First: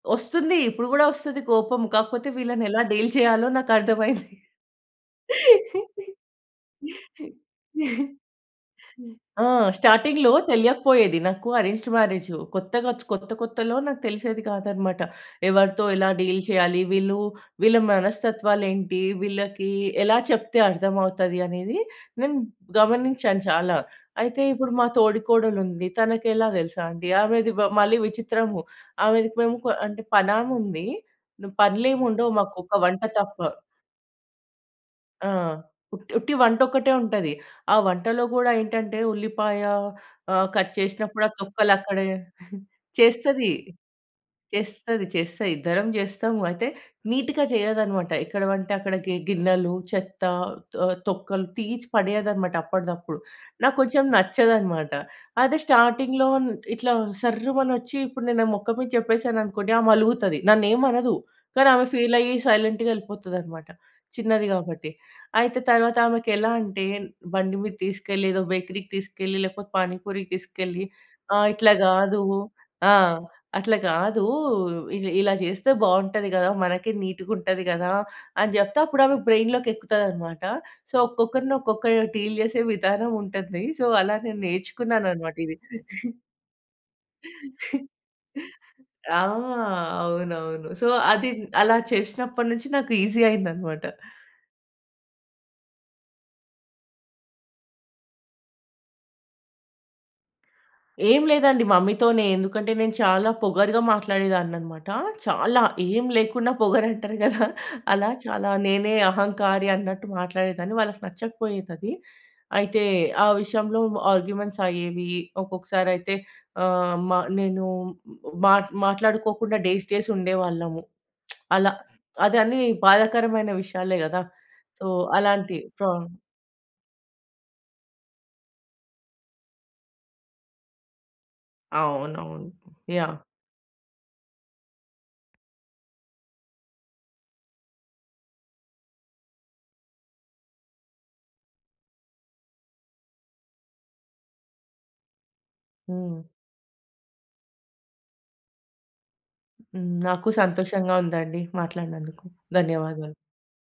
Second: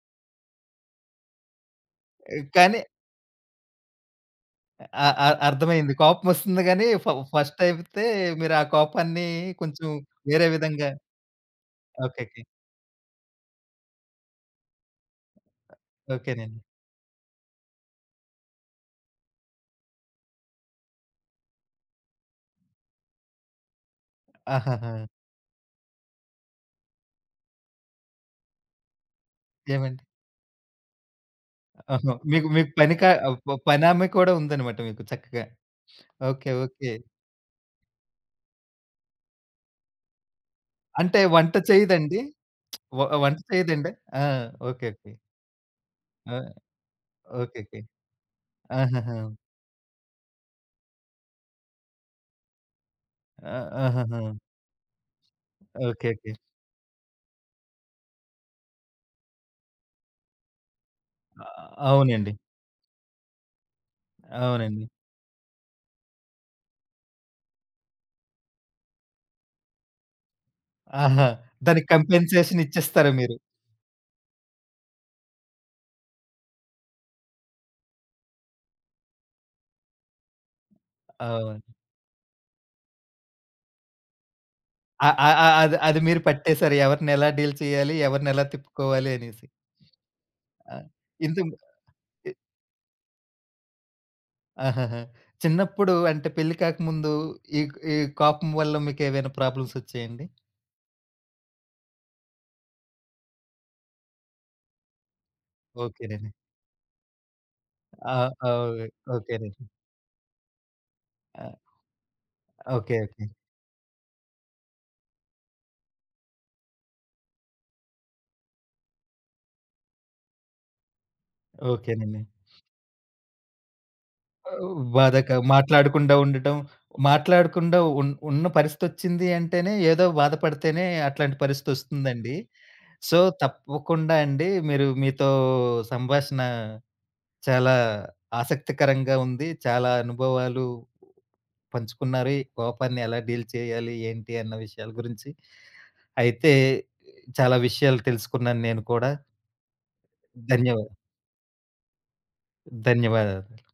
వస్తుంది. ఇప్పుడు కూడా వస్తది కోపం. కాకపోతే ఈ కానీ వీళ్ళనెలా డీల్ చేయాలో నాకర్థమైంది. ఆ! ఆ! అర్థమయింది. కోపమొస్తుంది గాని, ఫ ఫస్ట్ అయితే మీరా కోపాన్ని ఆ! కొంచెం స్టార్టింగ్‌లో వేరే విధంగా తెలియకపోయేది నాకు అరేంజ్డ్ మ్యారేజు ఓకేకే. కొత్తగా, కొత్త కొత్తలో నాకు తెలిసేది కాదన్నమాట. ఎవరితో ఎలా డీల్ ఓకేనండి. చేయాలి? వీళ్ళు వీళ్ళ మనస్తత్వాలేంటి వీళ్ళకి, ఎలా చెప్తే అర్థం అవుతది? అనేది నేను గమనించాను చాలా. అయితే ఇప్పుడు మా ఆహహా! తోడికోడలుంది, తనకెలా తెలుసా అండి? ఆమెది బ మళ్ళీ విచిత్రము. ఆమెది పేముప ఏమండి? అంటే పనామె ఉంది. ఓహో! పనులేముండవు మీకు మాకు మీకు ఒక పని వంట కా తప్ప. ప పనామె కూడా ఉందన్నమాట మీకు ఆ! చక్కగా. ఉ ఉట్టి ఓకే వంట ఓకే. ఒక్కటే ఉంటది. ఆ వంటలో కూడా ఏంటంటే, ఉల్లిపాయ ఆహ్, కట్ అంటే చేషినప్పుడు ఆ వంట తొక్కలక్కడే చెయ్యదండి? వ వంట చేస్తది. చేయదండి? ఆ! ఓకే, చేస్తది, ఓకే. చేస్తది. ఇద్దరం చేస్తం. ఆ! అయితే నీట్‌గా ఓకేకే. చేయదన్నమాట. ఎక్కడ వంటే అక్కడికి గి ఆహాహా! గిన్నెలు చెత్త, తొ తొక్కలు తీసి పడేయదన్నమాట అప్పటిదప్పుడు. ఆహ్, నాకు కొంచెం ఆహాహా! నచ్చదన్నమాట అదే ఓకే. స్టార్టింగ్‌లో ఓకే. ఇట్లా సర్రుమనొచ్చి ఇప్పుడు నేను నా మొఖం మీద చెప్పేసాననుకోండి ఆమె అలుగుతది. నన్నేం అనదు. ఆ! కానీ ఆమె ఫీల్ అవునండీ. అయ్యి సైలెంట్‌గా ఎళ్ళిపోతదన్నమాట చిన్నది అవునండి. కాబట్టి. అయితే తర్వాత ఆమెకెలా అంటే, బండి మీద తీసుకెళ్ళి ఏదో బేకరీకి తీసుకెళ్ళి, లేకపోతే పానీపూరికి తీసుకెళ్ళి ఆహా! ఆహ్, ఇట్లా దానికి గాదు. కన్ఫెషన్స్ ఆ! ఇచ్చేస్తారా మీరు? అట్లా గాదు ఇ ఇలా చేస్తే బాగుంటది కదా! మనకే నీటుగుంటది కదా! అని చెప్తే అప్పుడు ఆమె. బ్రైన్‌లోకెక్కుతాదన్నమాట సో, ఒక్కొక్కరిని అవును. ఒక్కొక్కరు డీల్ చేసే విధానం ఉంటుంది సో, అలా నేను అ అ నేర్చుకున్నానన్నమాట అ ఇది. అది అది మీరు పట్టేసారు. ఎవరినెలా డీల్ చేయాలి? ఎవరినెలా తిప్పుకోవాలి ఆ! అనేసి. అవునవును. ఆ! సో, అదిన్ ఇంతకు అలా ఈ చేసినప్పటి నుంచి నాకు ఈజీ అయిందన్నమాట. ఆహాహా! చిన్నప్పుడు అంటే పెళ్లి కాకముందు ఈ ఈ కోపం వల్ల మీకేమైనా ప్రాబ్లమ్స్ వచ్చాయండి? ఏమి లేదండి మమ్మీతోనే. ఎందుకంటే, నేను చాలా పొగరుగా మాట్లాడేదాన్నన్నమాట. చాలా ఏమి ఓకేనండి. లేకున్నా పొగరంటారు కదా! అలా ఆ! చాలా ఆహ్, నేనే ఓకేనండి. అహంకారి అన్నట్టు మాట్లాడేదాన్ని. వాళ్ళకి ఆ! నచ్చకపోయేదది. అయితే ఓకే. ఆ ఓకే. విషయంలో ఆర్గ్యుమెంట్స్ అయ్యేవి. ఒక్కొక్కసారయితే ఆహ్, మ నేను మా మాట్లాడుకోకుండా డేస్ డేస్ ఉండేవాళ్ళము. అలా ఓకేనండి. అది అన్ని బాధాకరమైన విషయాలే గదా! ఓహ్, సో, బాధక అలాంటి ప్రొబ్ మాట్లాడకుండా ఉండటం. మాట్లాడకుండా ఉన్ ఉన్న పరిస్థితొచ్చిందంటేనే ఏదో బాధపడితేనే అట్లాంటి పరిస్థితొస్తుందండి. అవునవును. So, yeah! తప్పకుండా అండి, మీరు మీతో సంభాషణ చాలా ఆసక్తికరంగా ఉంది. చాలా అనుభవాలు పంచుకున్నారు. ఈ కోపాన్ని ఎలా డీల్ చేయాలి, ఏంటి? అన్న విషయాల గురించి. హ్మ్. అయితే ఆహ్, చాలా విషయాలు తెలుసుకున్నాను నేను కూడా. హ్మ్. నాకు ధన్యవా సంతోషంగా ఉందండి మాట్లాడినందుకు. ధన్యవాదాలు. ధన్యవాదాలు.